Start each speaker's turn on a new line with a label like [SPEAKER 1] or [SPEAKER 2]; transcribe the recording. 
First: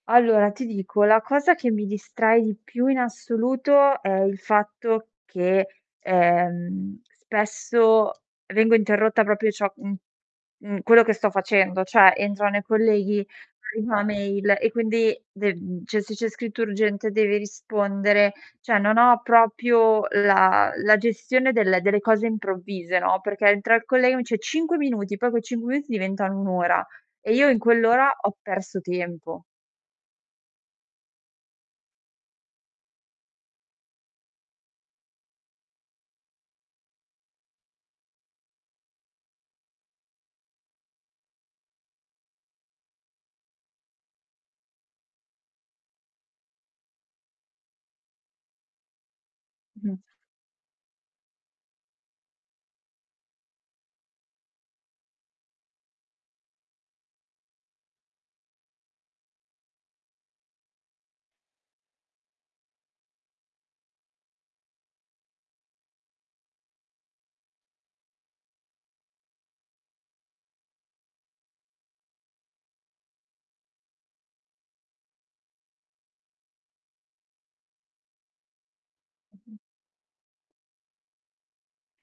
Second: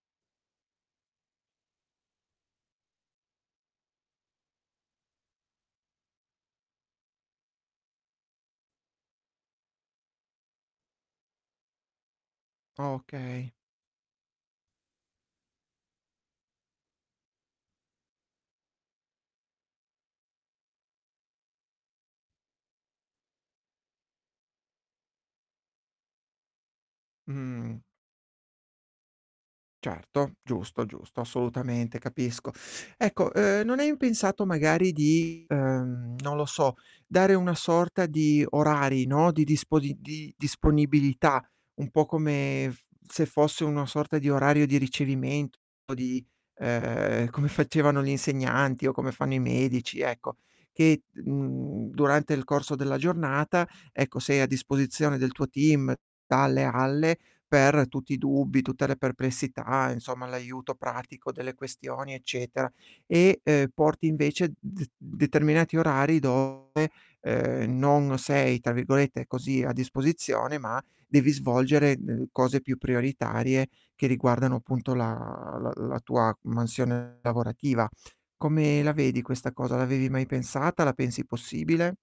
[SPEAKER 1] Allora, ti dico, la cosa che mi distrae di più in assoluto è il fatto che, ehm, spesso vengo interrotta proprio ciò mhmm, in quello che sto facendo, cioè entrano i colleghi,
[SPEAKER 2] Okay.
[SPEAKER 1] arriva una mail e quindi de mhmm, cioè se c'è scritto urgente devi rispondere, cioè non ho proprio la la gestione del delle cose improvvise, no, perché entra il collega, mi dice: "5 minuti." Poi quei 5 minuti diventano un'ora, e io in
[SPEAKER 2] Mh.
[SPEAKER 1] quell'ora ho perso tempo.
[SPEAKER 2] Certo. Giusto, giusto assolutamente capisco. Ecco, uhm, non hai pensato magari di, uhm, non lo so, dare una sorta di orari, no, di disponi di disponibilità, un po' come f se fosse una sorta di orario di ricevimento, di, uhm, come facevano gli insegnanti, o come fanno i medici,
[SPEAKER 1] Mh-mh.
[SPEAKER 2] ecco. Che, mhmm, durante il corso della giornata, ecco, sei a disposizione del tuo team dalle alle per tutti i dubbi, tutte le perplessità, insomma l'aiuto pratico delle questioni eccetera, e, uhm, porti invece d determinati orari dove, uhm, non sei, tra virgolette, così "a disposizione", ma devi svolgere d cose più prioritarie che riguardano, appunto, la la la tua mansione lavorativa. Come la vedi questa
[SPEAKER 1] Mh-mh.
[SPEAKER 2] cosa? L'avevi mai pensata? La pensi possibile?